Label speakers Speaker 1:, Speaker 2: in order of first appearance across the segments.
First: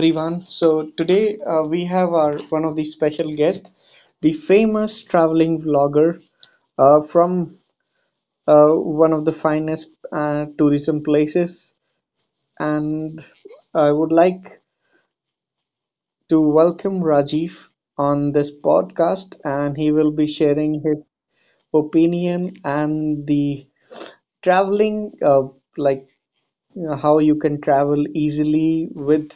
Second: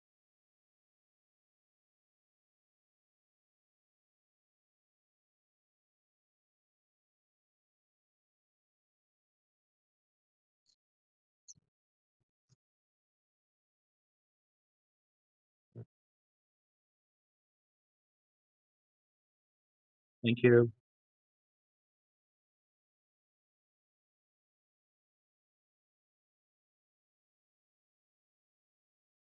Speaker 1: everyone. So today we have our one of the special guests, the famous traveling vlogger from uh, one of the finest tourism places, and I would like to welcome Rajiv on this podcast, and he will be
Speaker 2: Thank you.
Speaker 1: sharing his opinion and the traveling, like how you can travel easily with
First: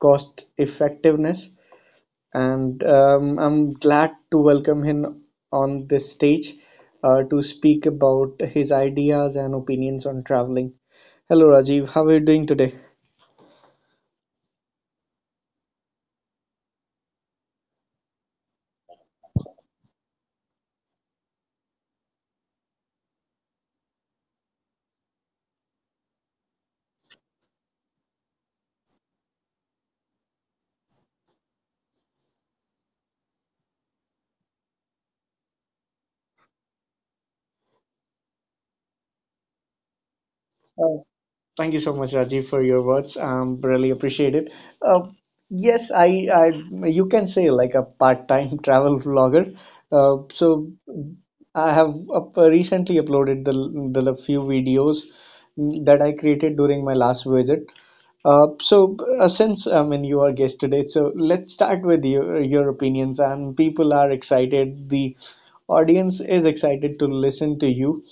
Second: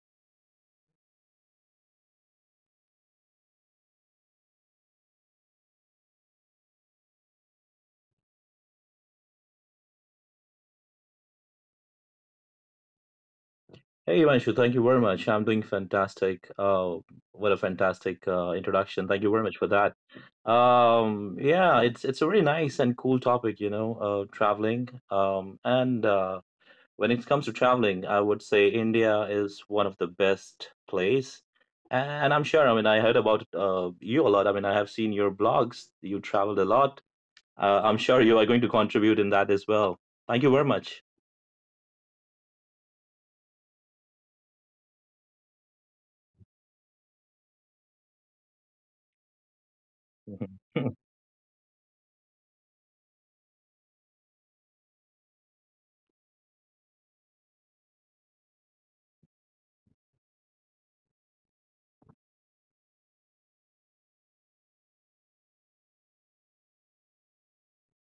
Speaker 1: cost effectiveness and I'm glad to welcome him on this stage to speak about his ideas and opinions on traveling. Hello, Rajiv. How are you doing today?
Speaker 2: Hey, Ivanshu, thank you very much. I'm doing fantastic. What a fantastic introduction. Thank you very much for that. Yeah, it's a really nice and cool topic, you know, traveling. And when it comes to traveling, I would say India is one of the best place. And I'm sure, I mean, I heard about you a lot. I mean, I have seen your blogs. You traveled a lot. I'm sure you are going to contribute in that as well. Thank you very much.
Speaker 1: Thank you so much, Rajiv, for your words. Really appreciate it. Uh, yes, you can say like a part-time travel vlogger. So I have recently uploaded the few videos that I created during my last visit. So since I mean you are guest today, so let's start with your opinions. And people are excited. The audience is excited to listen to you,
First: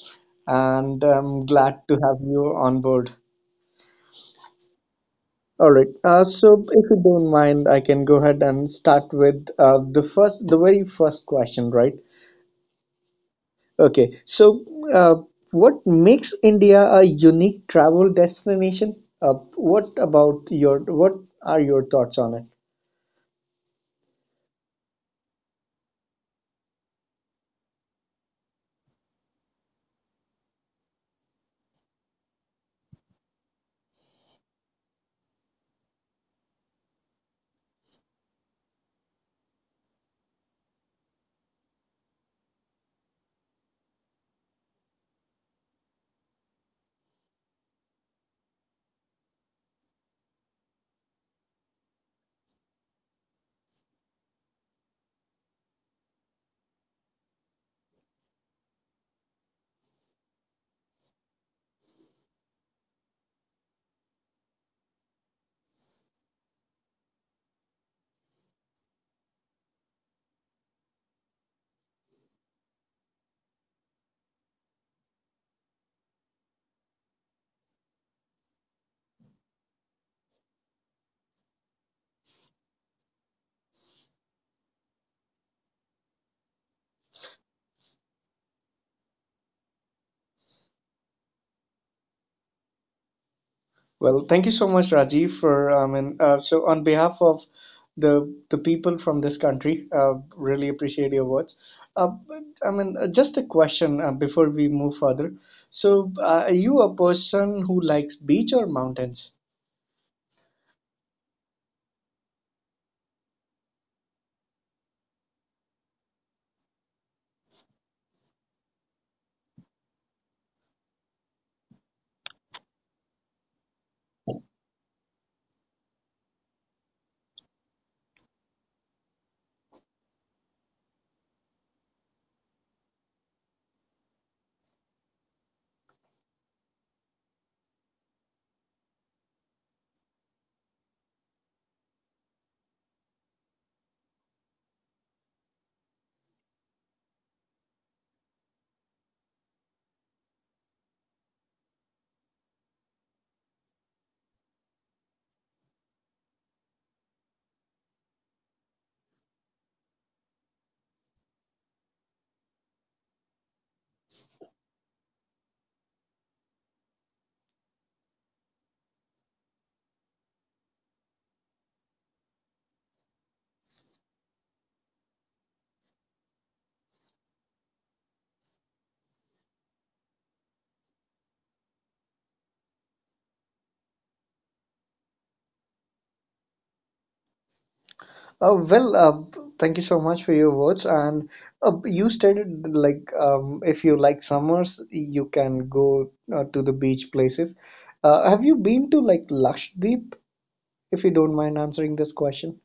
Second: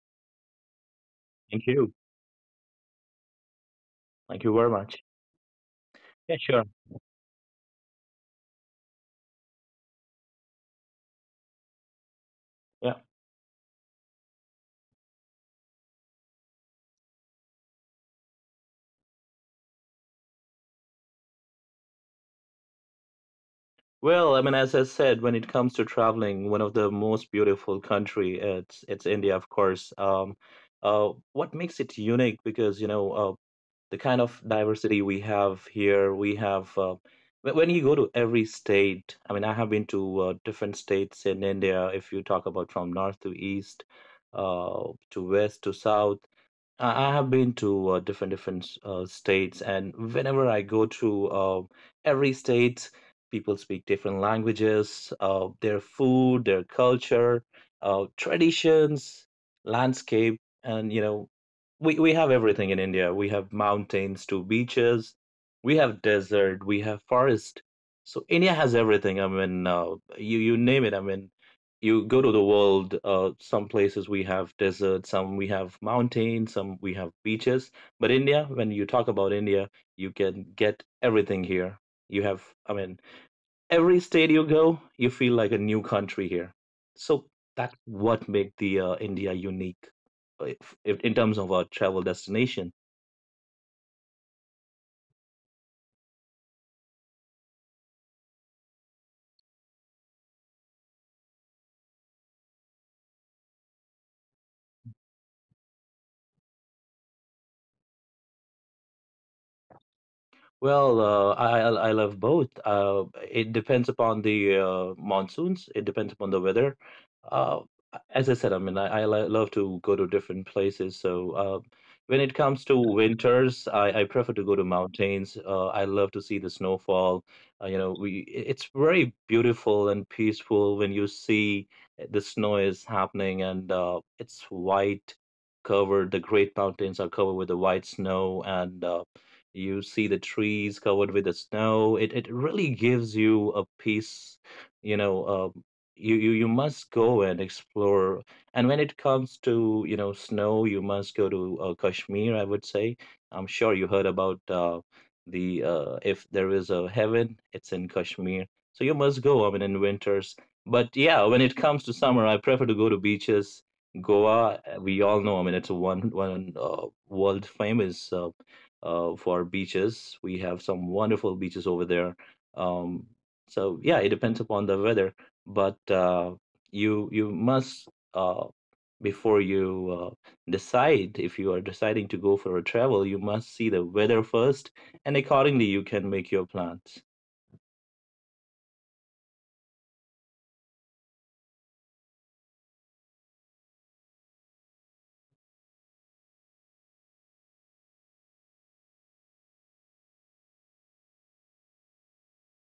Speaker 1: and I'm
Speaker 2: Thank
Speaker 1: glad
Speaker 2: you.
Speaker 1: to have you on board.
Speaker 2: Thank you very much.
Speaker 1: All right.
Speaker 2: Yeah,
Speaker 1: So,
Speaker 2: sure.
Speaker 1: if you don't mind, I can go ahead and start with the very first question, right?
Speaker 2: Yeah.
Speaker 1: Okay. So, uh, what makes India a unique travel destination? What are your thoughts on it?
Speaker 2: Well, I mean, as I said, when it comes to traveling, one of the most beautiful country, it's India, of course. What makes it unique? Because you know, the kind of diversity we have here, we have. When you go to every state, I mean, I have been to different states in India. If you talk about from north to east, to west to south. I have been to different states, and whenever I go to every state, people speak different languages, their food, their culture, traditions, landscape, and you know, we have everything in India. We have mountains to beaches, we have desert, we have forest. So India has everything. I mean, you name it. I mean, you go to the world, some places we have deserts, some we have mountains, some we have beaches. But India, when you talk about India, you can get everything here. You have, I mean, every state you go, you feel like a new country here. So that's what make the India unique, if, in terms of our travel destination.
Speaker 1: Well, thank you so much, Rajiv, for I mean, so on behalf of the people from this country, really appreciate your words. But, I mean, just a question before we move further. So, are you a person who likes beach or mountains?
Speaker 2: Well, I love both. It depends upon the monsoons. It depends upon the weather. Uh, as I said, I mean, I love to go to different places. So when it comes to winters, I prefer to go to mountains. I love to see the snowfall. You know, it's very beautiful and peaceful when you see the snow is happening and it's white covered. The great mountains are covered with the white snow and you see the trees covered with the snow. It really gives you a peace, you know, you must go and explore. And when it comes to, you know, snow, you must go to Kashmir, I would say. I'm sure you heard about the if there is a heaven, it's in Kashmir. So you must go, I mean, in winters. But yeah, when it comes to summer, I prefer to go to beaches. Goa, we all know, I mean, it's a one world famous for beaches. We have some wonderful beaches over there. Um, so yeah, it depends upon the weather, but you must before you decide if you are deciding to go for a travel, you must see the weather first, and accordingly you can make your plans.
Speaker 1: Well, thank you so much for your words. And you stated like if you like summers, you can go to the beach places. Have you been to like Lakshadweep? If you don't mind answering this question.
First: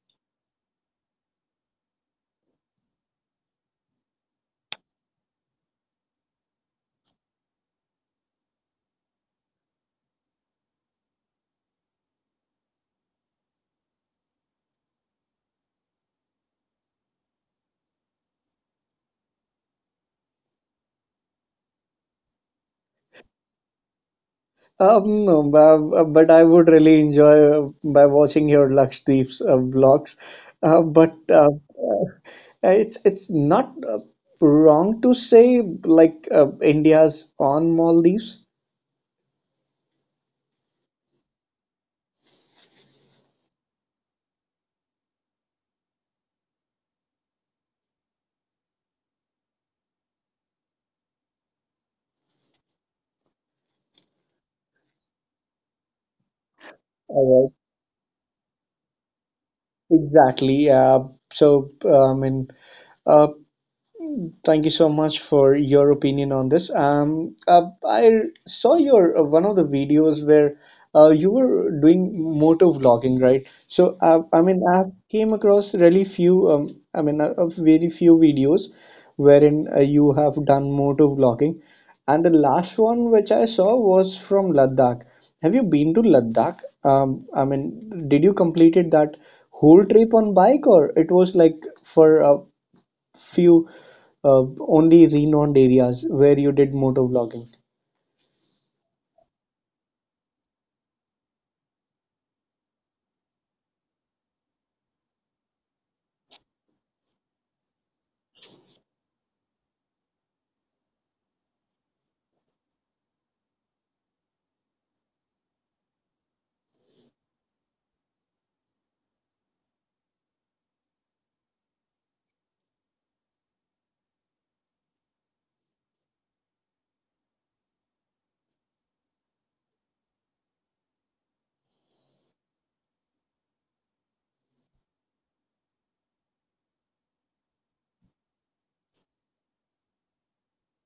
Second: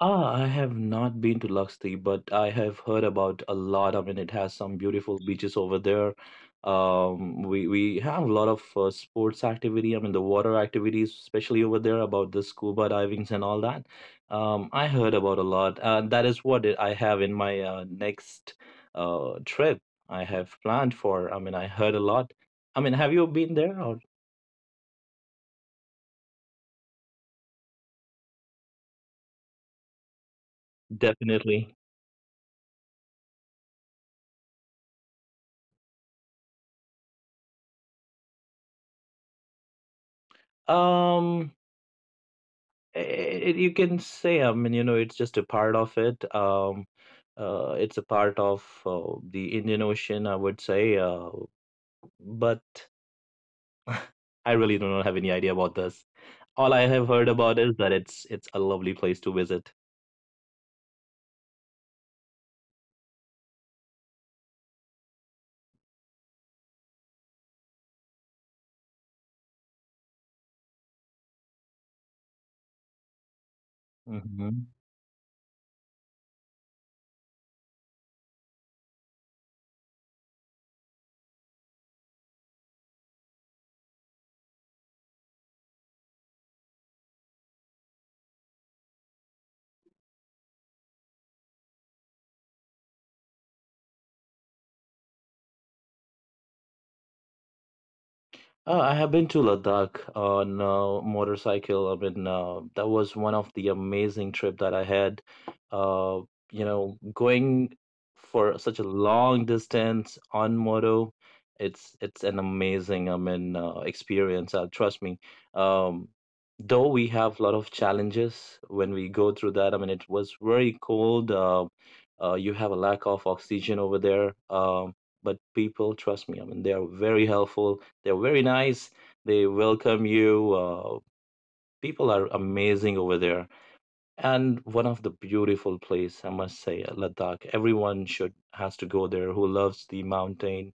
Speaker 2: Ah, I have not been to Lakshadweep, but I have heard about a lot. I mean, it has some beautiful beaches over there. We have a lot of sports activity. I mean, the water activities, especially over there, about the scuba divings and all that. I heard about a lot. That is what I have in my next trip. I have planned for. I mean, I heard a lot. I mean, have you been there? Or
Speaker 1: No, but I would really enjoy by watching your Lakshdeep's vlogs. But
Speaker 2: definitely.
Speaker 1: it's not wrong to say like India's on Maldives.
Speaker 2: Um, it, you can say I mean you know it's just a part of it it's a part of the Indian Ocean I would say but I really do not have any idea about this. All I have heard
Speaker 1: Uh,
Speaker 2: about is that it's a lovely place to visit.
Speaker 1: exactly. So I mean, uh, thank you so much for your opinion on this. I saw your one of the videos where you were doing motor vlogging, right? So, I mean,
Speaker 2: Hmm.
Speaker 1: I came across really few, I mean, very few videos wherein you have done motor vlogging, and the last one which I saw was from Ladakh. Have you been to Ladakh? I mean, did you completed that whole trip on bike, or it was like for few only renowned areas where you did motor vlogging.
Speaker 2: I have been to Ladakh on motorcycle. I mean, that was one of the amazing trip that I had. Uh, you know, going for such a long distance on moto, it's an amazing, I mean, experience. Trust me. Um, though we have a lot of challenges when we go through that. I mean, it was very cold. You have a lack of oxygen over there. But people, trust me, I mean, they are very helpful, they're very nice. They welcome you. People are amazing over there. And one of the beautiful place, I must say, Ladakh. Everyone should has to go there who loves the mountain,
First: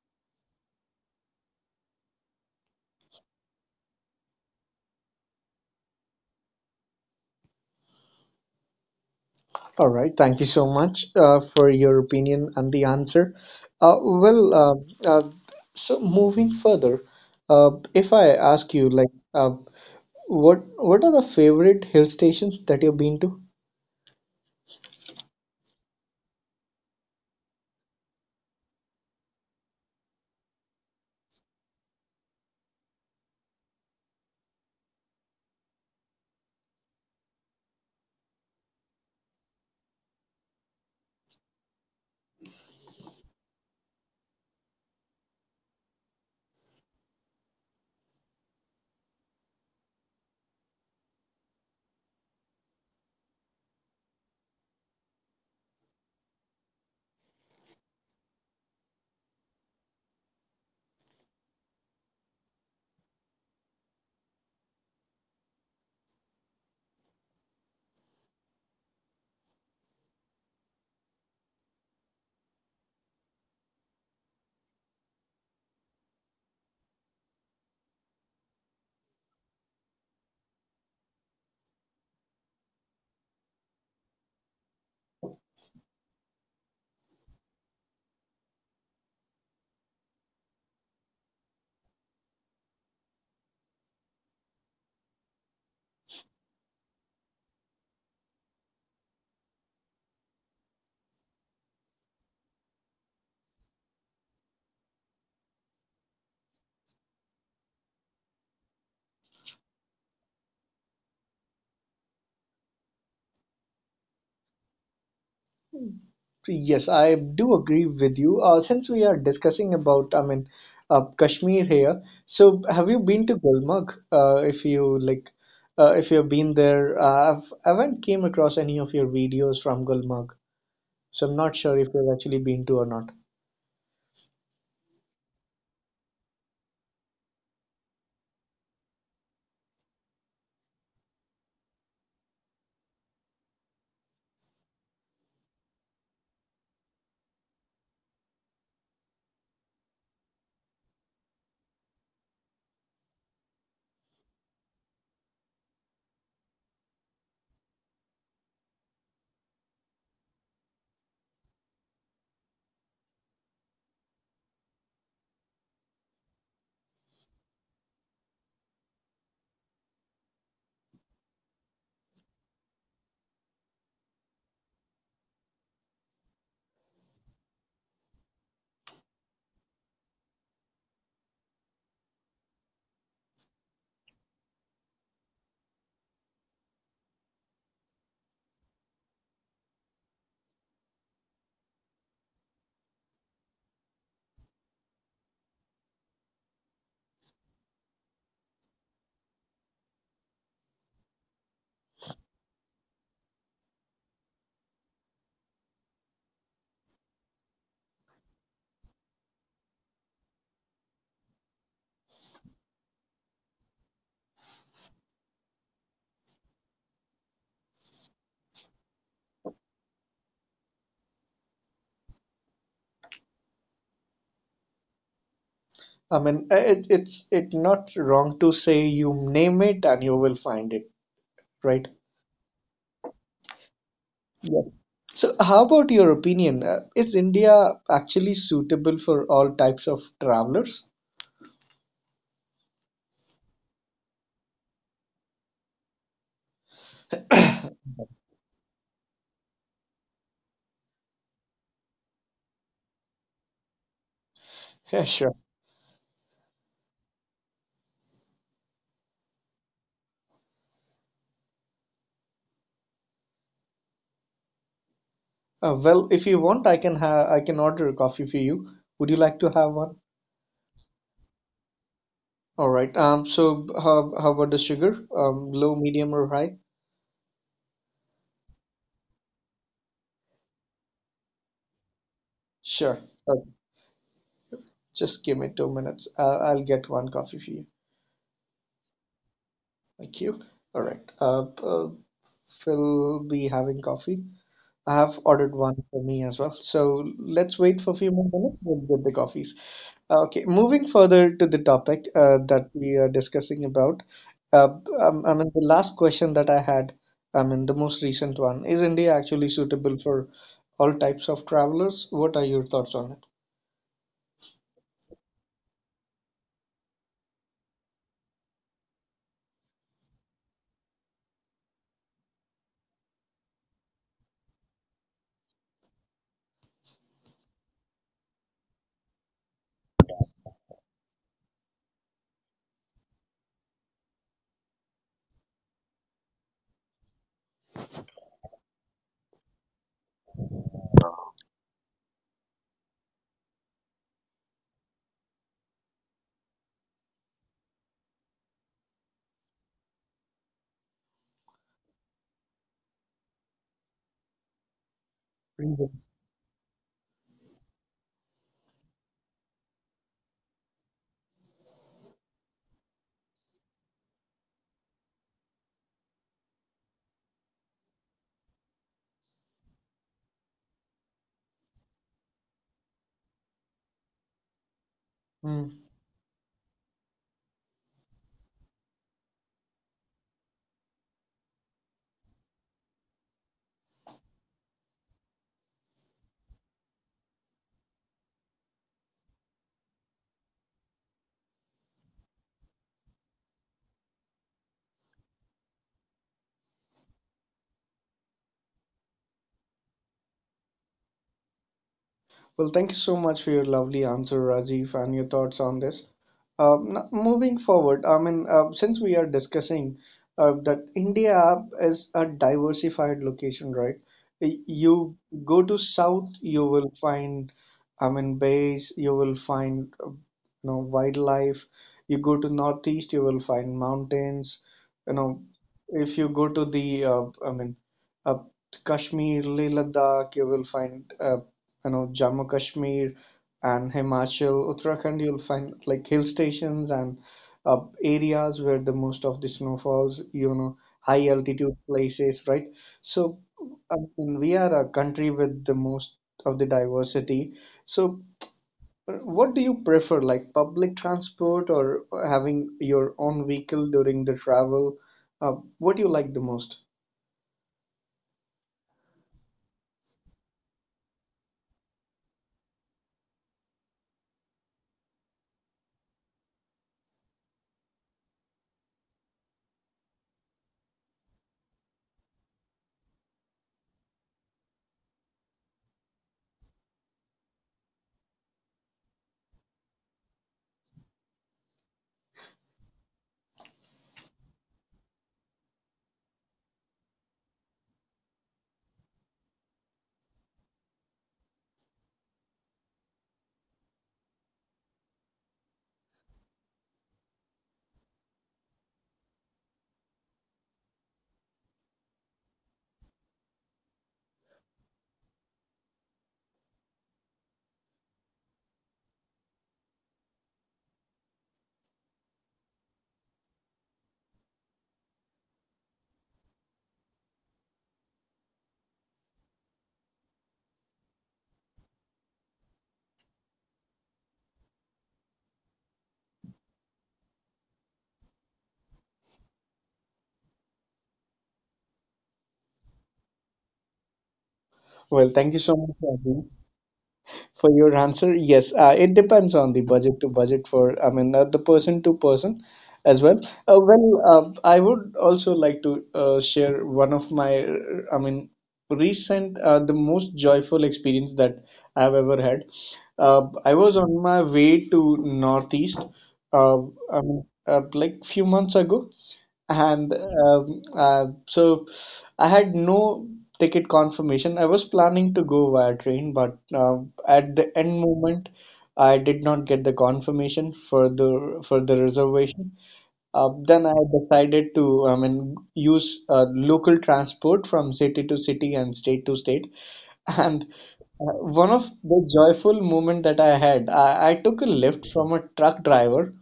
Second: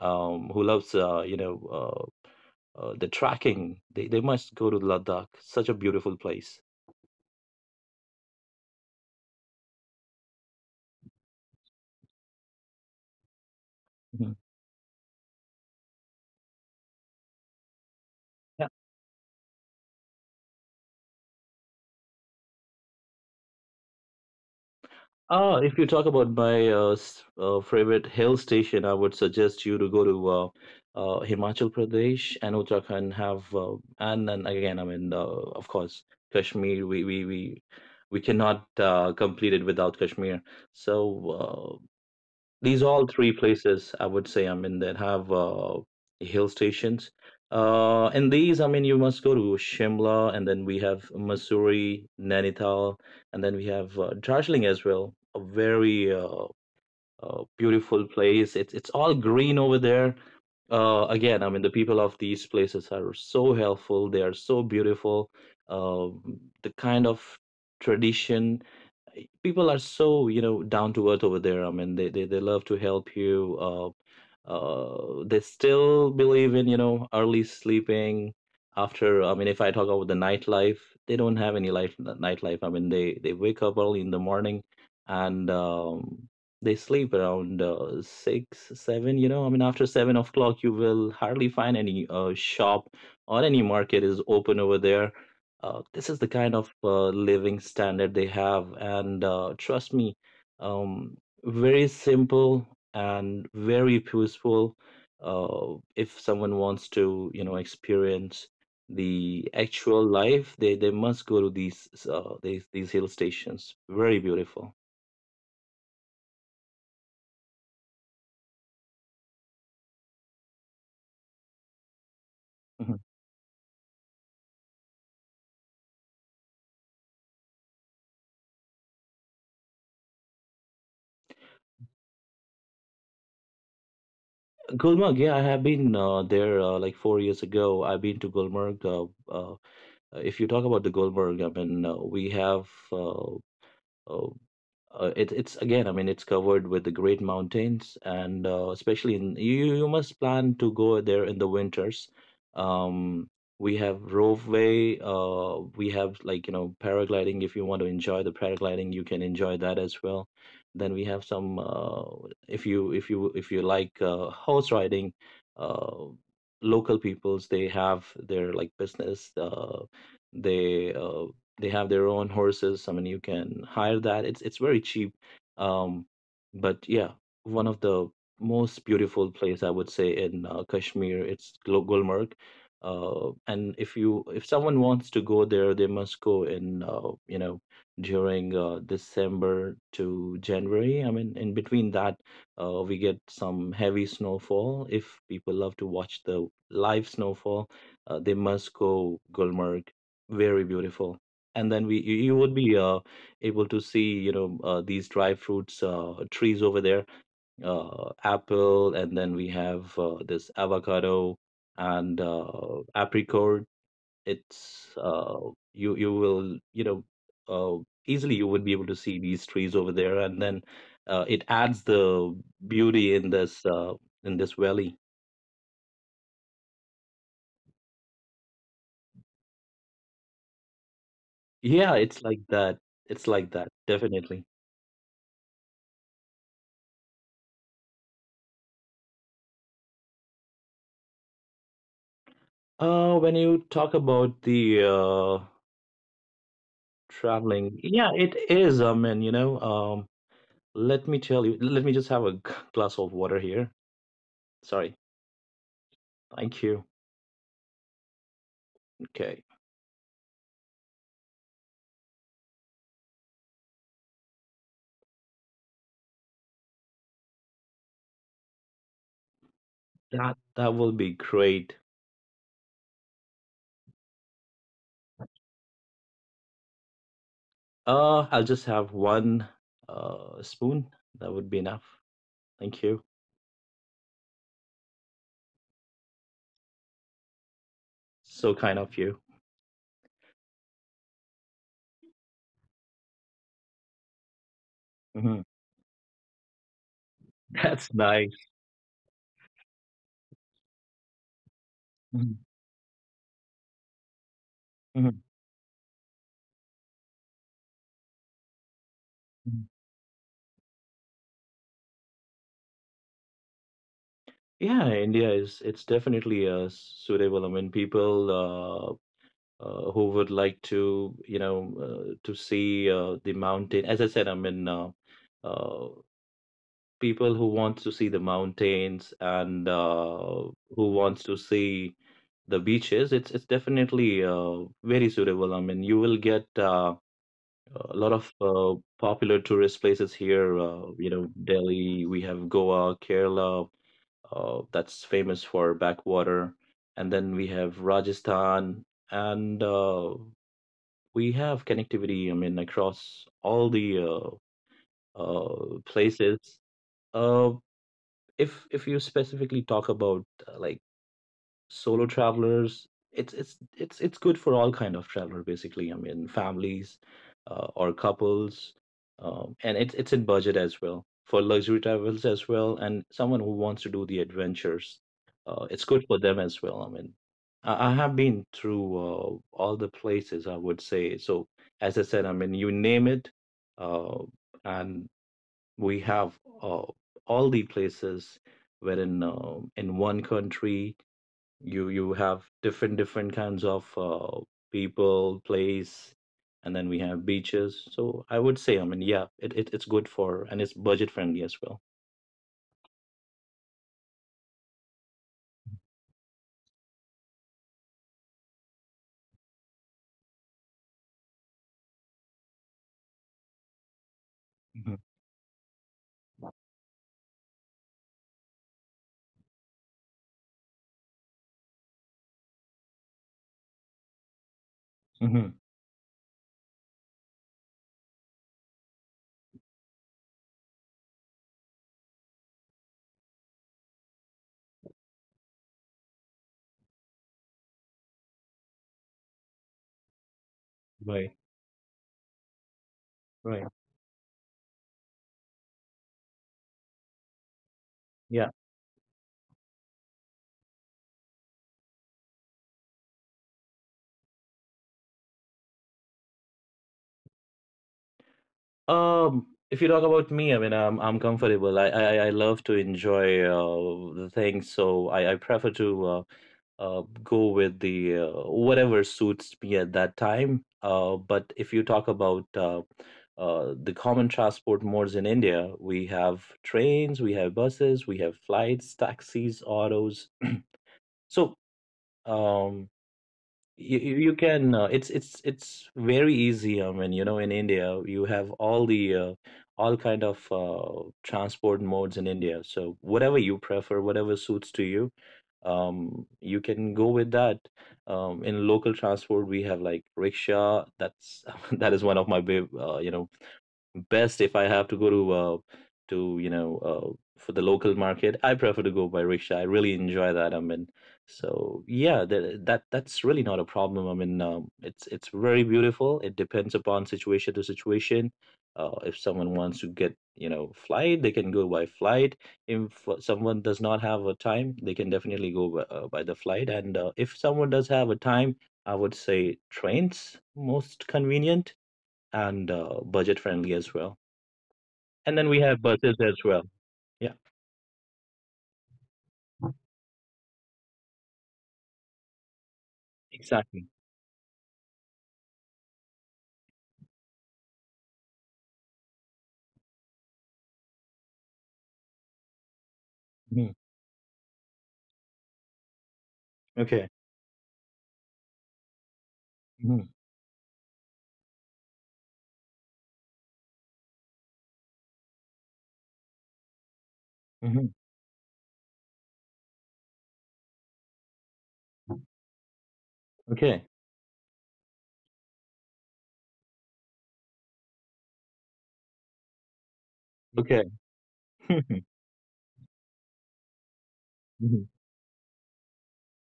Speaker 2: who loves the tracking. They must go to Ladakh. Such a beautiful place.
Speaker 1: All right, thank you so much for your opinion and the answer.
Speaker 2: Mhm.
Speaker 1: Well, so moving further, if I ask you, like, what are the favorite hill stations that you've been to?
Speaker 2: Ah, if you talk about my favorite hill station, I would suggest you to go to Himachal Pradesh and Uttarakhand. Have and then again, I mean, of course, Kashmir. We cannot complete it without Kashmir. So uh, these all three places I would say, I mean, that have hill stations. And these, I mean, you must go to Shimla, and then we have Missouri, Nainital, and then we have Darjeeling as well. A very beautiful place. It's all green over there. Again, I mean, the people of these places are so helpful. They are so beautiful. Uh, the kind of tradition, people are so you know down to earth over there. I mean they love to help you, they still believe in you know early sleeping. After I mean if I talk about the nightlife, they don't have any life nightlife. I mean they wake up early in the morning, and they sleep around 6 7, you know. I mean after 7 o'clock you will hardly find any shop or any market is open over there. This is the kind of living standard they have, and trust me, um, very simple and very peaceful. If someone wants to you know experience the actual life, they must go to these these hill stations. Very beautiful.
Speaker 1: Yes, I do agree with you. Since we are discussing about, I mean, Kashmir here. So, have you
Speaker 2: Mhm.
Speaker 1: been to Gulmarg? If you like, if you've been there, I haven't came across any of your videos from Gulmarg, so I'm not sure if you've actually been to or not.
Speaker 2: Gulmarg, yeah, I have been there like 4 years ago. I've been to Gulmarg. If you talk about the Gulmarg, I mean, Oh, it, it's again, I mean, it's covered with the great mountains, and especially in you, you must plan to go there in the winters. Um, we have ropeway, we have like you know paragliding. If you want to enjoy the paragliding, you can enjoy that as well. Then we have some if you if you like horse riding, uh, local peoples they have their like business. They uh, they have their own horses. I mean, you can hire that. It's very cheap. Um, but yeah, one of the most beautiful place I would say in Kashmir. It's Gulmarg. And if you if someone wants to go there, they must go in you know during December to January. I mean, in between that, we get some heavy snowfall. If people love to watch the live snowfall, they must go Gulmarg. Very beautiful. And then we you you would be able to see you know these dry fruits trees over there. Apple, and then we have this avocado and apricot. It's you you will you know uh, easily you would be able to see these trees over there. And then it adds the beauty in this valley.
Speaker 1: I mean, it, it's it not wrong to say you name it and you will find it, right?
Speaker 2: Yeah, it's like that. It's like that, definitely.
Speaker 1: Yes. So, how about your opinion? Is India actually suitable for all types of travelers?
Speaker 2: When you talk about the Traveling. Yeah, it is. I mean, you know, let me tell you, let me just have a glass of water here.
Speaker 1: Yeah,
Speaker 2: Sorry.
Speaker 1: sure.
Speaker 2: Thank you. Okay.
Speaker 1: Well, if you want, I can order a coffee for you. Would you like to have one?
Speaker 2: That that will be great.
Speaker 1: All right. So how about the sugar? Low, medium, or high?
Speaker 2: I'll just have one spoon. That would be enough. Thank
Speaker 1: Sure.
Speaker 2: you.
Speaker 1: Uh, just give me 2 minutes. I'll get one coffee for you.
Speaker 2: So kind of you.
Speaker 1: Thank you. All right. We'll be having coffee. I have
Speaker 2: Hmm.
Speaker 1: ordered one for me as well. So let's wait for a
Speaker 2: That's
Speaker 1: few more
Speaker 2: nice.
Speaker 1: minutes. We'll get the coffees. Okay, moving further to the topic
Speaker 2: Mhm.
Speaker 1: that we are discussing about, uh,
Speaker 2: Mhm.
Speaker 1: I mean, the last question that I had, I mean, the most recent one, is India actually
Speaker 2: Mhm.
Speaker 1: suitable for all types of travelers? What are your thoughts on it?
Speaker 2: Yeah, India is it's definitely suitable. I mean, people who would like to to see the mountain, as I said, I mean uh, people who want to see the mountains and who wants to see the beaches. It's definitely very suitable. I mean, you will get a lot of popular tourist places here. You know, Delhi, we have Goa, Kerala, that's famous for backwater, and then we have Rajasthan, and we have connectivity, I mean, across all the
Speaker 1: Reason.
Speaker 2: places. Uh, if if you specifically talk about like solo travelers, it's good for all kind of traveler, basically. I mean, families or couples, and it's in budget as well, for luxury travels as well, and someone who wants to do the adventures, it's good for them as well. I mean, I have been through all the places, I would say. So as I said, I mean, you name it, uh, and we have all the places wherein, in one country, you have different different kinds of people, place, and then we have beaches. So I would say, I mean, yeah, it's good for, and it's budget friendly as well.
Speaker 1: Well, thank you so much for your lovely answer, Rajiv, and your thoughts on this. Moving forward, I mean, since we are discussing that India is a diversified location, right? Y-
Speaker 2: hmm
Speaker 1: You go to south, you will find, I mean, bays, you will find, wildlife. You go to northeast, you will find mountains. You know,
Speaker 2: hmm
Speaker 1: if you go to I mean, uh, Kashmir, Leh Ladakh, you will find Jammu Kashmir and Himachal, Uttarakhand, you'll find like hill stations and areas where the most of the snowfalls, high
Speaker 2: Right.
Speaker 1: altitude places, right? So
Speaker 2: Right.
Speaker 1: I mean, we are a country with the most of the diversity. So
Speaker 2: Yeah.
Speaker 1: what do you prefer, like public transport or having your own vehicle during the travel? Uh, what do you like the most?
Speaker 2: If you talk about me, I mean, I'm comfortable. I love to enjoy the things, so I prefer to go with the whatever suits me at that time. But if you talk about the common transport modes in India, we have trains, we have buses, we have flights, taxis, autos. So, um, you can it's very easy. I mean, you know, in India, you have all the all kind of transport modes in India. So whatever you prefer, whatever suits to you, you can go with that. In local transport, we have like rickshaw. That's that is one of my babe, you know, best. If I have to go to to, you know, for the local market, I prefer to go by rickshaw. I really enjoy that. I mean, so yeah, that that's really not a problem. I mean, it's very beautiful. It depends upon situation to situation. If someone wants to get, you know, flight, they can go by flight. If someone does not have a time, they can definitely go by the flight. And if someone does have a time, I would say trains most convenient, and budget friendly as well.
Speaker 1: Well,
Speaker 2: And then
Speaker 1: thank you
Speaker 2: we
Speaker 1: so
Speaker 2: have
Speaker 1: much,
Speaker 2: buses as
Speaker 1: Rajiv,
Speaker 2: well. Yeah,
Speaker 1: for your answer. Yes, it depends on the budget to budget for, I mean, the person to person as well.
Speaker 2: exactly.
Speaker 1: Well, I would also like to share one of my, I mean, recent, the most joyful experience that I've ever had. I
Speaker 2: Mhm.
Speaker 1: was on my way to Northeast,
Speaker 2: Okay.
Speaker 1: I mean, like few months ago,
Speaker 2: Mhm.
Speaker 1: and so I had no ticket confirmation. I was planning to go via train, but at the
Speaker 2: Mhm.
Speaker 1: end moment, I did not get the confirmation for the reservation.
Speaker 2: Okay.
Speaker 1: Then I decided to, I mean, use local transport from city to city and state to state. And
Speaker 2: Okay.
Speaker 1: one of the joyful moment that I had, I took a
Speaker 2: Mhm.
Speaker 1: lift from a truck driver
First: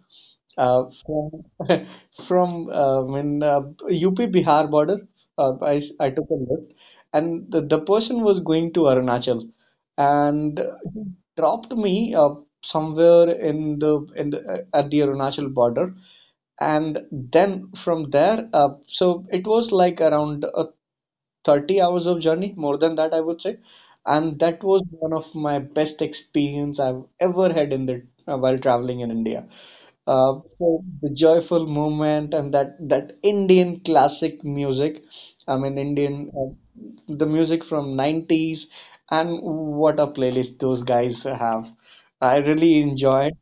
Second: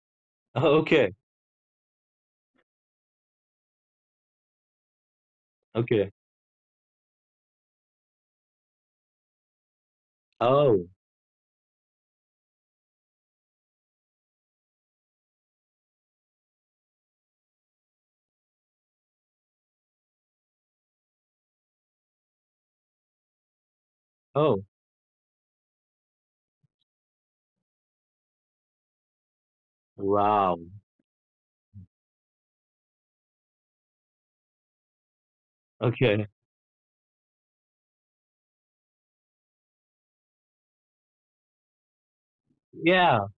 Speaker 2: Oh, okay.
Speaker 1: from from when UP Bihar border, I
Speaker 2: Okay.
Speaker 1: took a lift, and the person was going to Arunachal, and
Speaker 2: Oh.
Speaker 1: he dropped me somewhere in the at the Arunachal border, and then from there, so it was like around 30 hours of journey, more than that, I would say, and that
Speaker 2: Oh.
Speaker 1: was one of my best experience I've ever had in the while traveling in India.
Speaker 2: Wow.
Speaker 1: So the joyful movement and that Indian classic music, I mean
Speaker 2: Okay.
Speaker 1: Indian the music from 90s and what a playlist those guys have. I really
Speaker 2: Yeah.
Speaker 1: enjoyed.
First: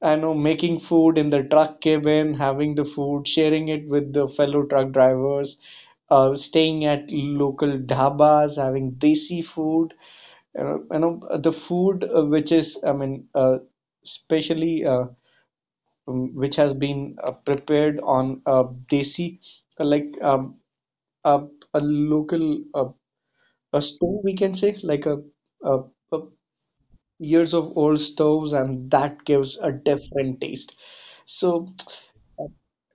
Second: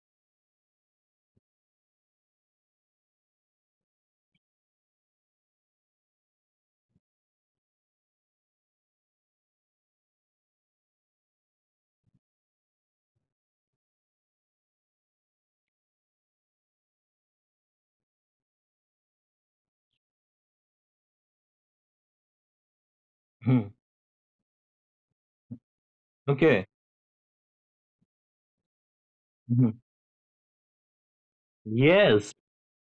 Speaker 1: I know making food in the truck cabin, having the food, sharing it with the fellow truck drivers, staying at local dhabas, having desi food. You know, the food which is I mean especially which has been prepared on a desi, like a, a local
Speaker 2: Mhm.
Speaker 1: a stove, we can say, like a, a
Speaker 2: Okay.
Speaker 1: years of old stoves, and that gives a
Speaker 2: Mhm.
Speaker 1: different taste. So.
Speaker 2: Yes.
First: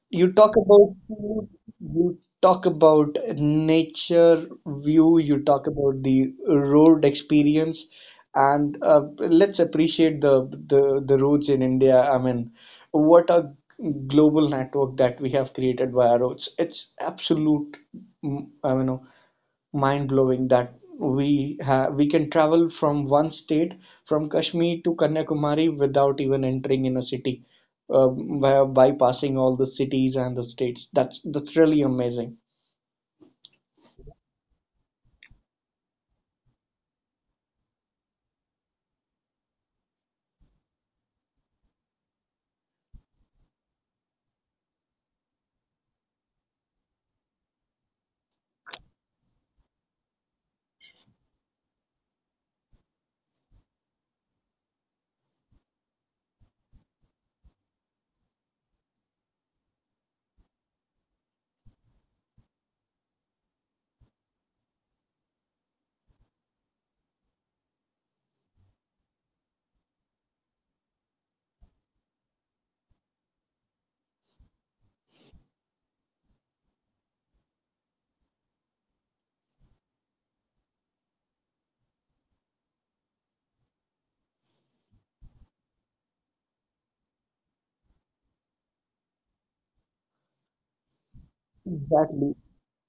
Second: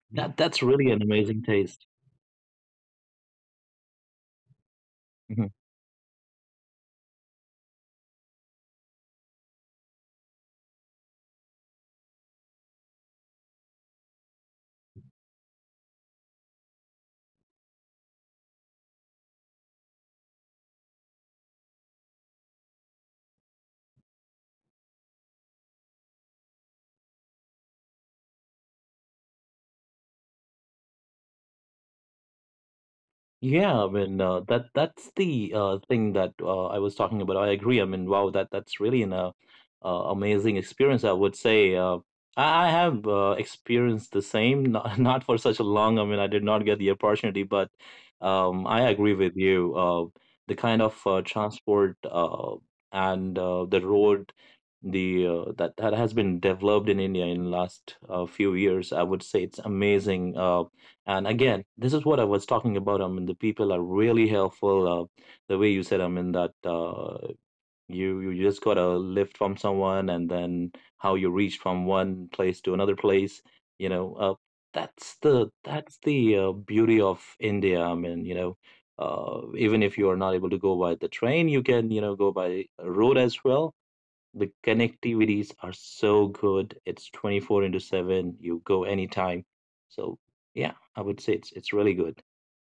Speaker 1: You
Speaker 2: That
Speaker 1: talk
Speaker 2: that's really
Speaker 1: about
Speaker 2: an amazing
Speaker 1: food,
Speaker 2: taste.
Speaker 1: you talk about nature view, you
Speaker 2: Mhm.
Speaker 1: talk about the road experience, and let's appreciate the roads in India. I mean, what a global network that we have created via roads. It's absolute, I mean, no, mind blowing that we can travel from one state from Kashmir to Kanyakumari without even entering in a city by bypassing all the cities and the states that's really amazing.
Speaker 2: Yeah, I mean, that that's the thing that I was talking about. I agree. I mean, wow, that that's really an amazing experience. I would say, I have experienced the same, not, not for such a long. I mean, I did not get the opportunity, but I agree with you. The kind of transport and the road, the that that has been developed in India in last few years, I would say it's amazing. And again, this is what I was talking about. I mean, the people are really helpful. The way you said, I mean, that you just got a lift from someone, and then how you reach from one place to another place. You know, that's the beauty of India. I mean, you know, even if you are not able to go by the train, you can, you know, go by road as well. The connectivities are so good. It's 24 into 7. You go anytime. So yeah, I would say it's really good.
Speaker 1: Exactly.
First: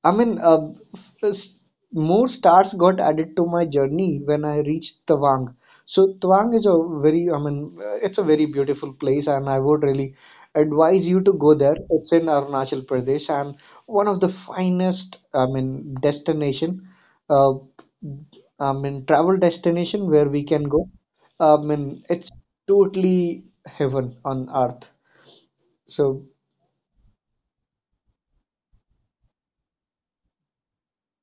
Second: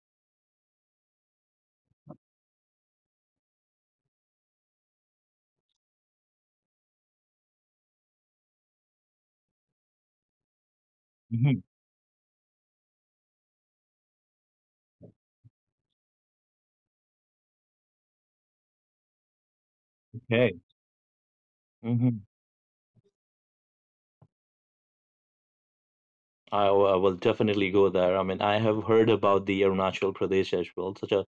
Speaker 1: I mean, more stars got added to my journey when I reached Tawang. So Tawang is a very, I mean, it's a very beautiful place, and I would really advise you to go
Speaker 2: Mhm.
Speaker 1: there. It's in Arunachal Pradesh, and one of the finest, I mean, destination, uh, I mean, travel destination where we
Speaker 2: Okay.
Speaker 1: can go. I mean,
Speaker 2: Hmm.
Speaker 1: it's totally heaven on earth. So
Speaker 2: I will definitely go there. I mean, I have heard about the Arunachal Pradesh as well. Such a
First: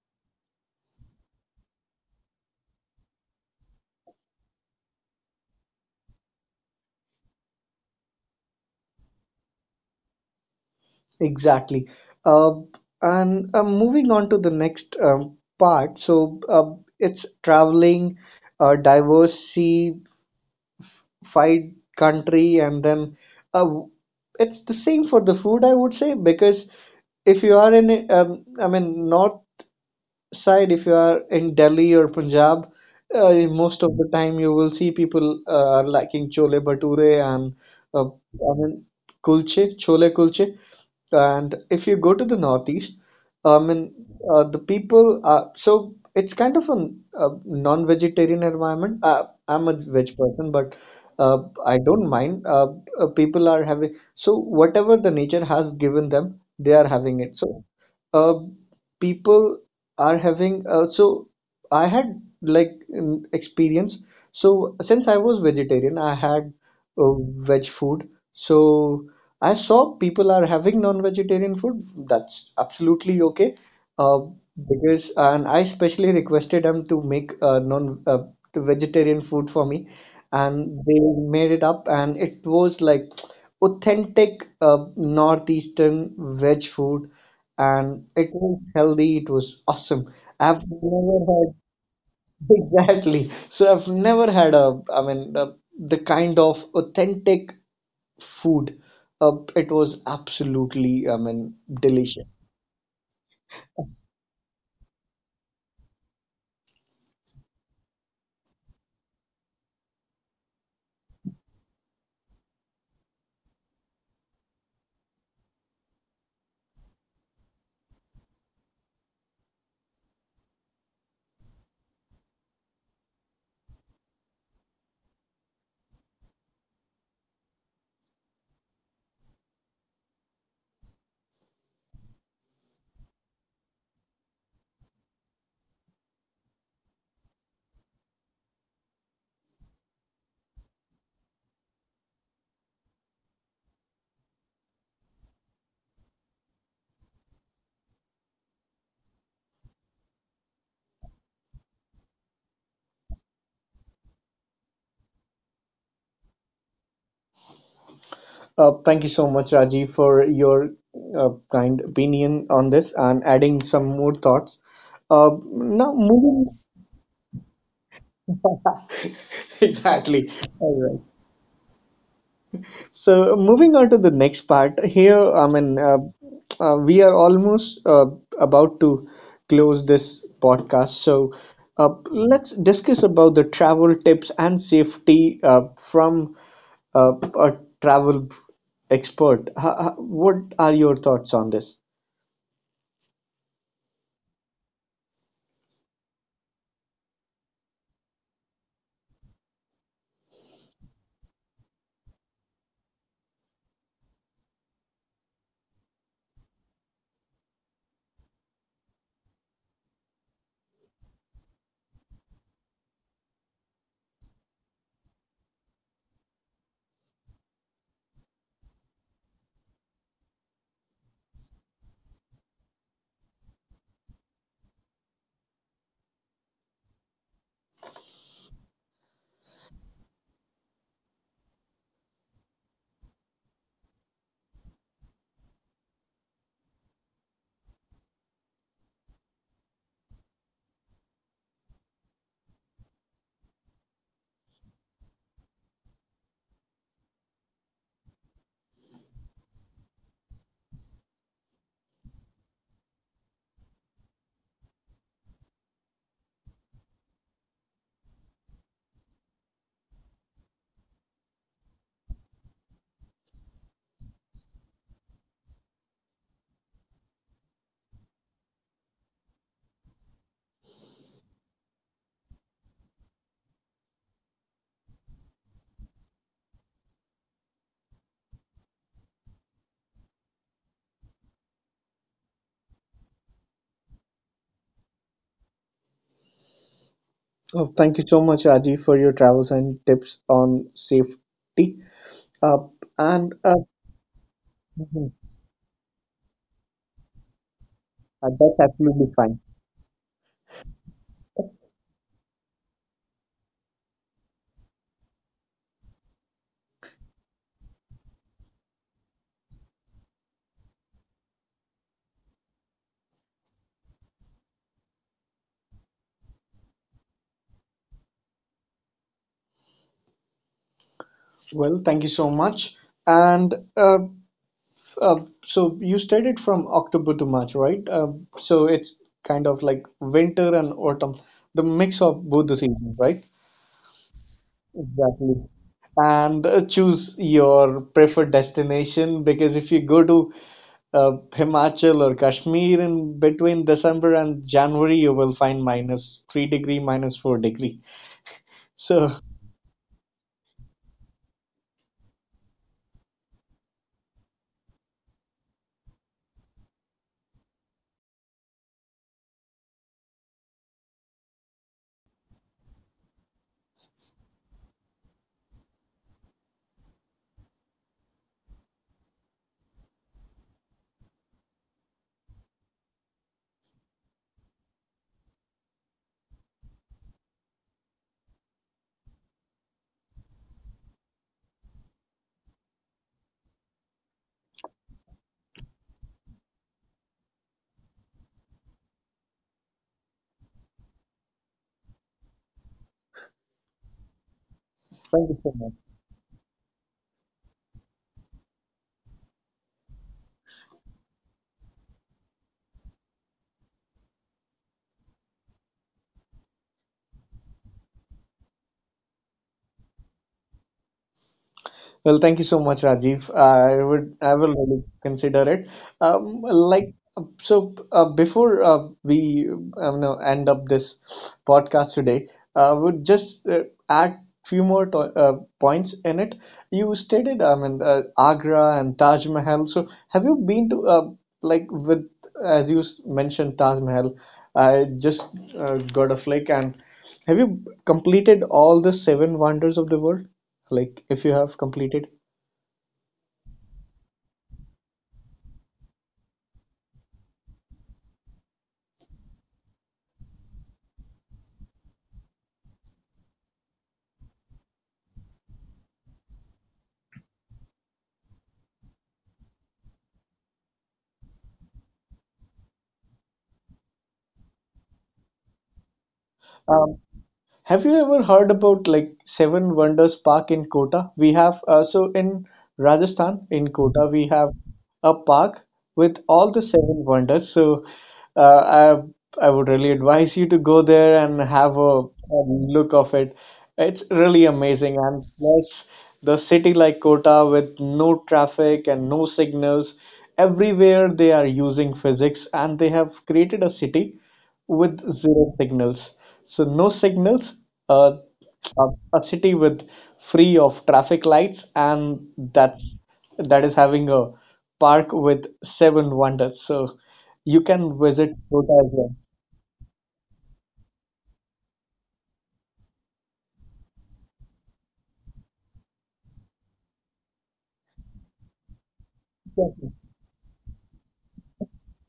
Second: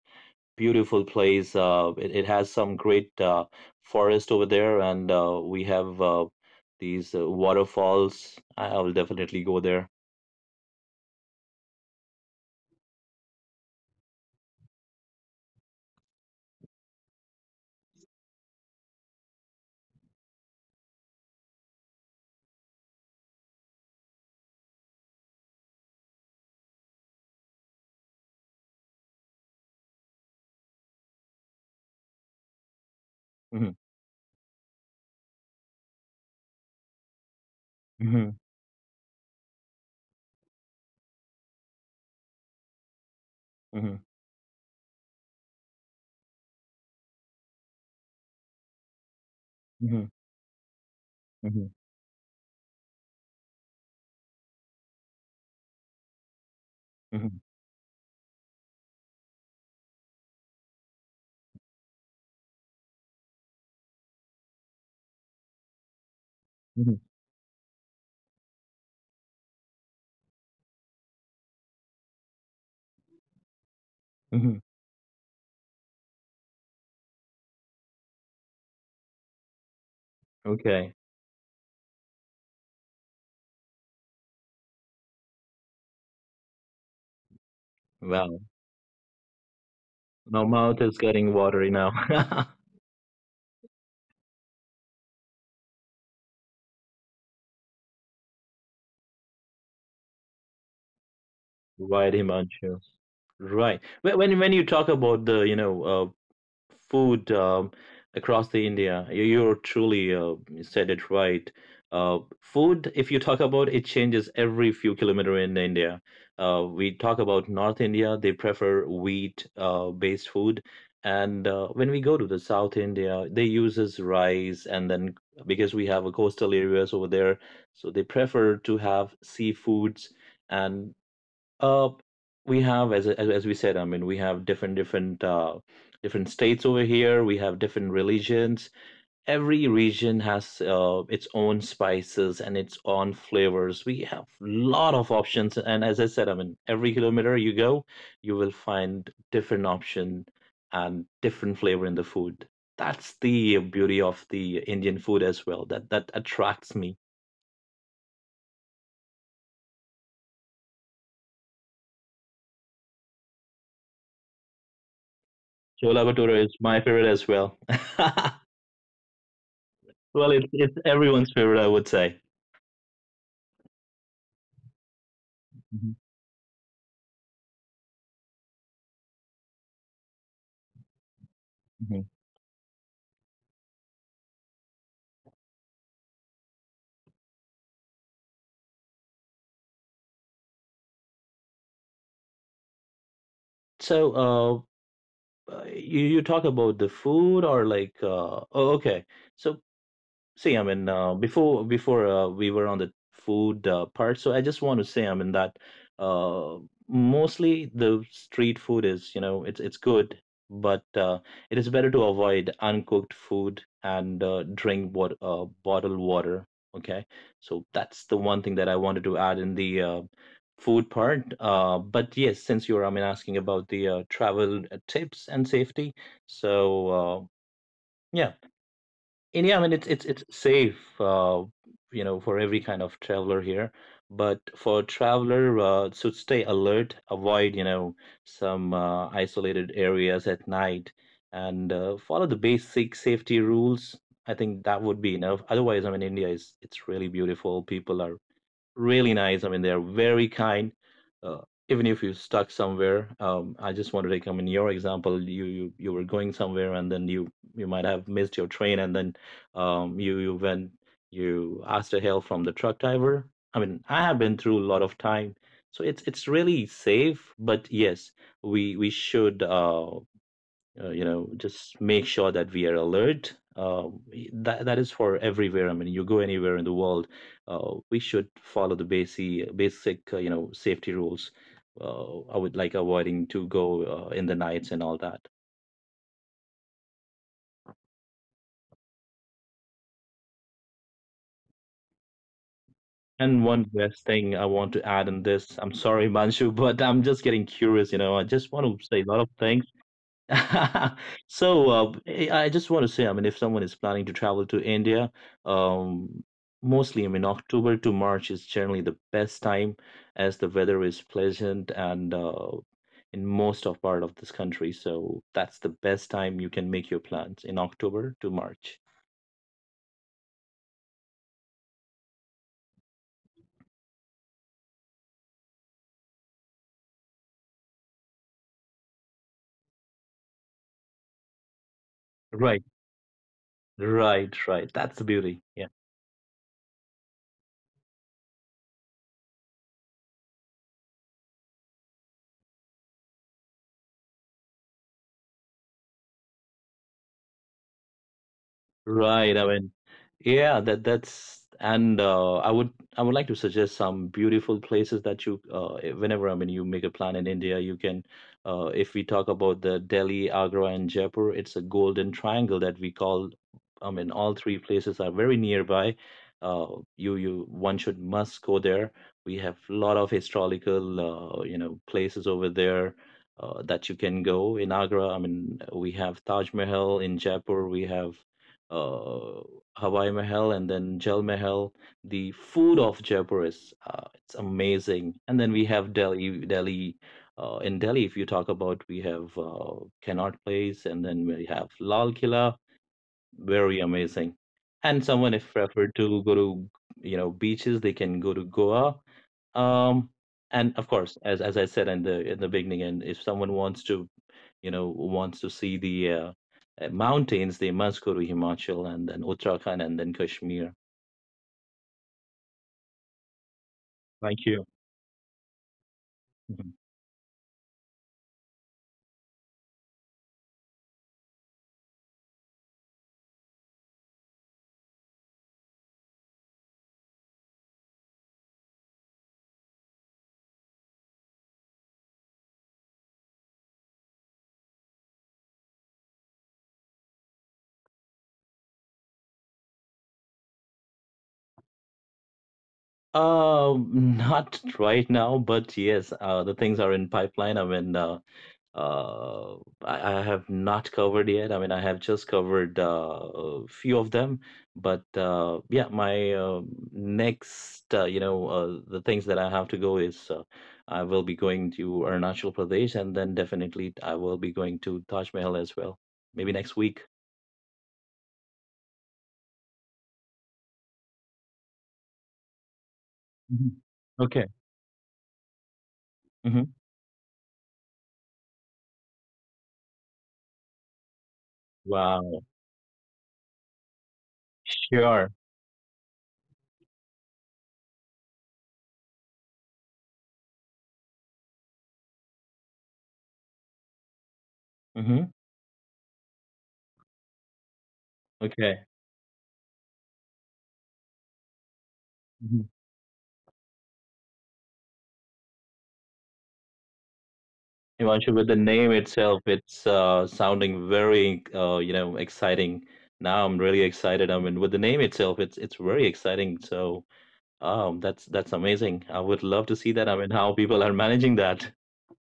Speaker 2: beautiful place. It has some great forest over there, and we have these waterfalls. I will definitely go there.
Speaker 1: Exactly. Uh, and moving on to the next part, so it's traveling, diversified country, and then uh, it's the same for the food, I would say, because if you are in, I mean, North side if you are in Delhi or Punjab
Speaker 2: Hmm.
Speaker 1: most of the time you will see people liking chole bhature and
Speaker 2: Hmm.
Speaker 1: I mean kulche chole kulche and if you go to the northeast I mean
Speaker 2: Hmm.
Speaker 1: the people are so it's kind of a non-vegetarian environment I'm a
Speaker 2: hmm
Speaker 1: veg person but uh,
Speaker 2: hmm
Speaker 1: I don't mind people are having so whatever the nature has given them they are having
Speaker 2: hmm
Speaker 1: it so uh, people are having so I had like an experience. So since I was vegetarian, I had uh, veg food. So I saw people are having non-vegetarian food. That's absolutely okay. Uh,
Speaker 2: hmm
Speaker 1: because and I specially requested them to make non the vegetarian food for me, and
Speaker 2: Okay.
Speaker 1: they made it up, and it was like authentic northeastern veg food, and
Speaker 2: Wow.
Speaker 1: it was healthy, it was awesome.
Speaker 2: My
Speaker 1: I've
Speaker 2: mouth is
Speaker 1: never
Speaker 2: getting
Speaker 1: had
Speaker 2: watery now.
Speaker 1: exactly so I've never had a I mean the kind of authentic food. It was absolutely, I mean,
Speaker 2: Right,
Speaker 1: delicious.
Speaker 2: Himanshu. Right. When you talk about the, you know, food, across the India, You're truly you said it right. Food, if you talk about it, changes every few kilometer in India. We talk about North India; they prefer wheat-based food, and when we go to the South India, they uses rice, and then because we have a coastal areas over there, so they prefer to have seafoods. And uh, we have, as we said, I mean, we have different states over here. We have different religions. Every region has its own spices and its own flavors. We have lot of options, and as I said, I mean, every kilometer you go, you will find different option and different flavor in the food. That's the beauty of the Indian food as well. That that attracts me.
Speaker 1: Thank you so much, Rajiv, for your kind opinion on this and adding some more thoughts. uh,
Speaker 2: Chola
Speaker 1: Now
Speaker 2: bhatura is
Speaker 1: moving…
Speaker 2: my favorite as well. Well,
Speaker 1: exactly.
Speaker 2: it's
Speaker 1: Alright.
Speaker 2: everyone's favorite, I would say.
Speaker 1: So moving on to the next part here, I mean,
Speaker 2: Mhm,
Speaker 1: uh, uh, we are almost about to close this podcast. So
Speaker 2: mhm.
Speaker 1: let's discuss about the travel tips and safety from a travel expert. What are your thoughts on this?
Speaker 2: So, you talk about the food or like, oh, okay. So see, I mean, before we were on the food part, so I just want to say, I mean, that uh, mostly the street food is, you know, it's good, but it is better to avoid uncooked food and drink what bottled water. Okay, so that's the one thing that I wanted to add in the food part. But yes, since you're, I mean, asking about the travel tips and safety, so yeah. And yeah, I mean, it's safe, you know, for every kind of traveler here. But for traveler, should stay alert, avoid, you know, some isolated areas at night, and follow the basic safety rules. I think that would be enough. Otherwise, I mean, India is it's really beautiful. People are really nice. I mean, they're very kind. Uh, even if you're stuck somewhere, I just wanted to come in your example, you were going somewhere, and then you might have missed your train, and then you went, you asked for help from the truck driver. I mean, I have been through a lot of time, so it's really safe. But yes, we should you know, just make sure that we are alert, that is for everywhere. I mean, you go anywhere in the world, we should follow the basic you know, safety rules. I would like avoiding to go in the nights and all that.
Speaker 1: Oh, thank you so much, Rajiv, for your travels and tips on safety. Uh,
Speaker 2: And
Speaker 1: and
Speaker 2: one last thing I want to add in
Speaker 1: mhm,
Speaker 2: this. I'm sorry Manshu, but I'm just getting curious. You know, I just want
Speaker 1: that's
Speaker 2: to say a lot
Speaker 1: absolutely
Speaker 2: of
Speaker 1: fine.
Speaker 2: things. So, I just want to say, I mean, if someone is planning to travel to India, um, mostly, I mean, October to March is generally the best time, as the weather is pleasant and in most of part of this country. So that's the best time. You can make your plans in October to March.
Speaker 1: Well, thank you so much. And so you studied from October to March, right? So it's kind of like winter and autumn, the mix of both
Speaker 2: Right,
Speaker 1: the seasons, right?
Speaker 2: right, right. That's the beauty.
Speaker 1: Exactly. And choose your preferred destination, because if you go to Himachal or Kashmir in between December and January, you will find -3 degrees, -4 degrees. So
Speaker 2: Right. I mean, yeah, that that's. And I would like to suggest some beautiful places that you, whenever, I mean, you make a plan in India, you can, if we talk about the Delhi, Agra, and Jaipur, it's a golden triangle that we call. I mean, all three places are very nearby. You one should must go there. We have a lot of historical you know places over there, that you can go in Agra. I mean, we have Taj Mahal. In Jaipur, we have uh, Hawaii Mahal and then Jal Mahal. The food of Jaipur is it's amazing. And then we have Delhi, Delhi. In Delhi, if you talk about, we have Connaught Place, and then we have Lal Killa. Very amazing. And someone
Speaker 1: thank you
Speaker 2: if
Speaker 1: so much.
Speaker 2: preferred to go to, you know, beaches, they can go to Goa. Um, and of course, as I said, in the beginning, and if someone wants to, you know, wants to see the mountains, they must go to Himachal and then Uttarakhand and then Kashmir.
Speaker 1: Well, thank you so much, Rajiv. I would,
Speaker 2: Thank
Speaker 1: I
Speaker 2: you.
Speaker 1: will really consider it.
Speaker 2: Mhm.
Speaker 1: Like, so before we no, end up this podcast today, I would just add few more to points in it. You stated, I mean, Agra and Taj Mahal. So, have you been to, like with as you s- mentioned, Taj Mahal? I just got a flick, and have you completed all the seven wonders of the world? Like, if you have completed.
Speaker 2: Not right now, but yes, the things are in pipeline. I mean, uh, I have not covered yet. I mean, I have just covered a few of them, but yeah, my next, you know, the things that I have to go is I will be going to Arunachal Pradesh, and then definitely I will be going to Taj Mahal as well, maybe next week.
Speaker 1: Um, have you ever heard about like Seven Wonders Park in Kota? We have, so in Rajasthan,
Speaker 2: Mhm.
Speaker 1: in Kota, we
Speaker 2: Okay.
Speaker 1: have a park with
Speaker 2: Hmm.
Speaker 1: all the seven wonders. So uh, I I would really advise you to go there and have
Speaker 2: Wow.
Speaker 1: a look of it. It's really amazing,
Speaker 2: Sure.
Speaker 1: and plus the city like Kota with no traffic and no signals. Everywhere they are using physics, and they have created a city with
Speaker 2: Hmm.
Speaker 1: zero signals. So no signals, uh,
Speaker 2: Okay.
Speaker 1: a, a city with free of traffic lights, and
Speaker 2: Mhm.
Speaker 1: that is having a park with seven wonders. So you can
Speaker 2: Himanshu, with
Speaker 1: visit
Speaker 2: the name
Speaker 1: Kyoto as well.
Speaker 2: itself, it's sounding very, you know, exciting. Now I'm really excited. I mean, with the name itself, it's very exciting. So, that's amazing. I would love to see that. I mean, how people are managing that.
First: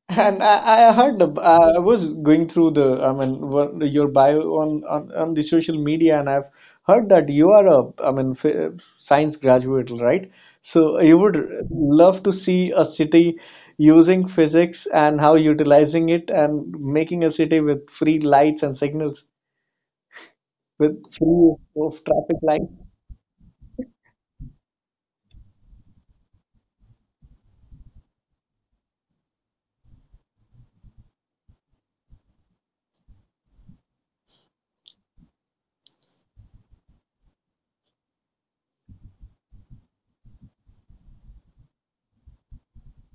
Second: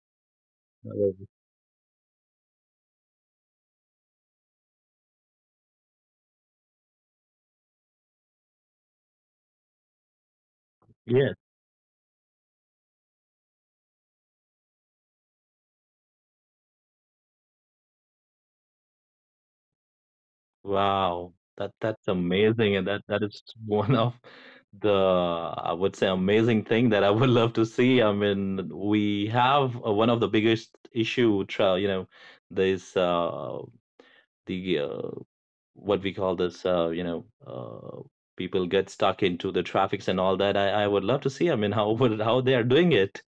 Speaker 1: And I heard
Speaker 2: Uh,
Speaker 1: I was going through the, I mean, what, your bio on, on the social media, and I've heard that you are a, f science graduate, right? So you
Speaker 2: Yes.
Speaker 1: would love to see a city using physics and how utilizing it and making a city with free lights and signals,
Speaker 2: Wow.
Speaker 1: with
Speaker 2: That that's
Speaker 1: free of
Speaker 2: amazing, and
Speaker 1: traffic
Speaker 2: that that
Speaker 1: lights.
Speaker 2: is one of the, I would say, amazing thing that I would love to see. I mean, we have one of the biggest issue, you know, this the what we call this, you know, people get stuck into the traffics and all that. I would love to see, I mean, how would how they are doing it.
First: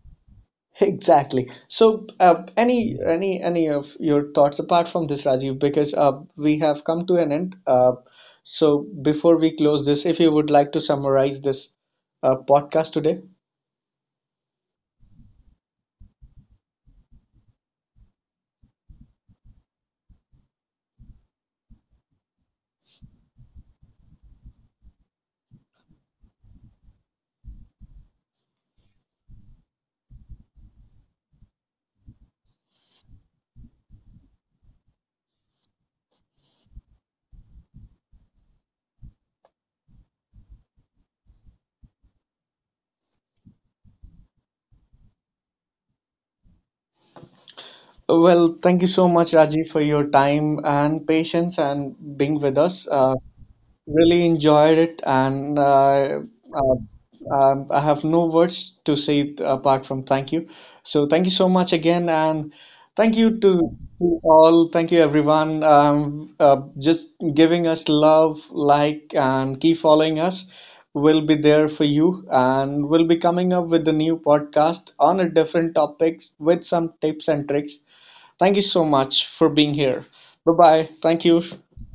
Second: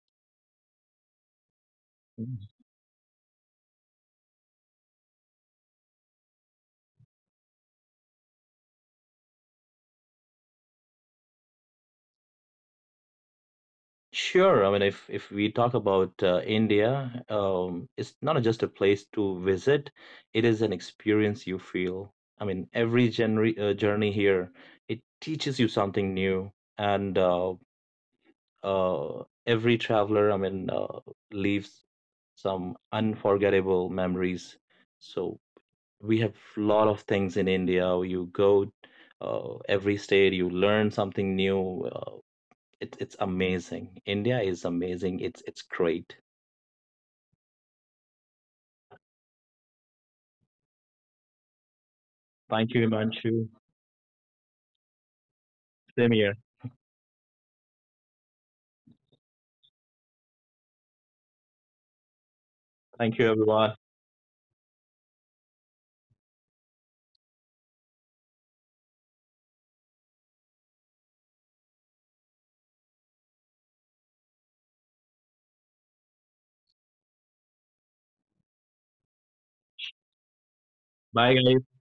Speaker 1: Exactly. So,
Speaker 2: Mm.
Speaker 1: any of your thoughts apart from this, Rajiv, because we have come to an end. So, before we close this, if you would like to summarize this podcast today.
Speaker 2: Sure. I mean, if we talk about India, it's not just a place to visit, it is an experience you feel. I mean, every journey here, it teaches you something new, and every traveler, I mean, leaves some unforgettable memories. So we have lot of things in India. You go every state, you learn something new. It's amazing. India is amazing. It's great.
Speaker 1: Well, thank you so much, Rajiv, for your time and patience and being with
Speaker 2: Thank
Speaker 1: us.
Speaker 2: you, Himanshu.
Speaker 1: Really enjoyed it, and
Speaker 2: Same here.
Speaker 1: uh, I have no words to say apart from thank you. So thank you so much again, and thank
Speaker 2: Thank
Speaker 1: you
Speaker 2: you,
Speaker 1: to,
Speaker 2: everyone.
Speaker 1: to all, thank you everyone, just giving us love, like, and keep following us. We'll be there for you, and we'll be coming up with a new podcast on a different topics with some tips and tricks. Thank you so much for being here. Bye bye. Thank you.
Speaker 2: Bye, guys.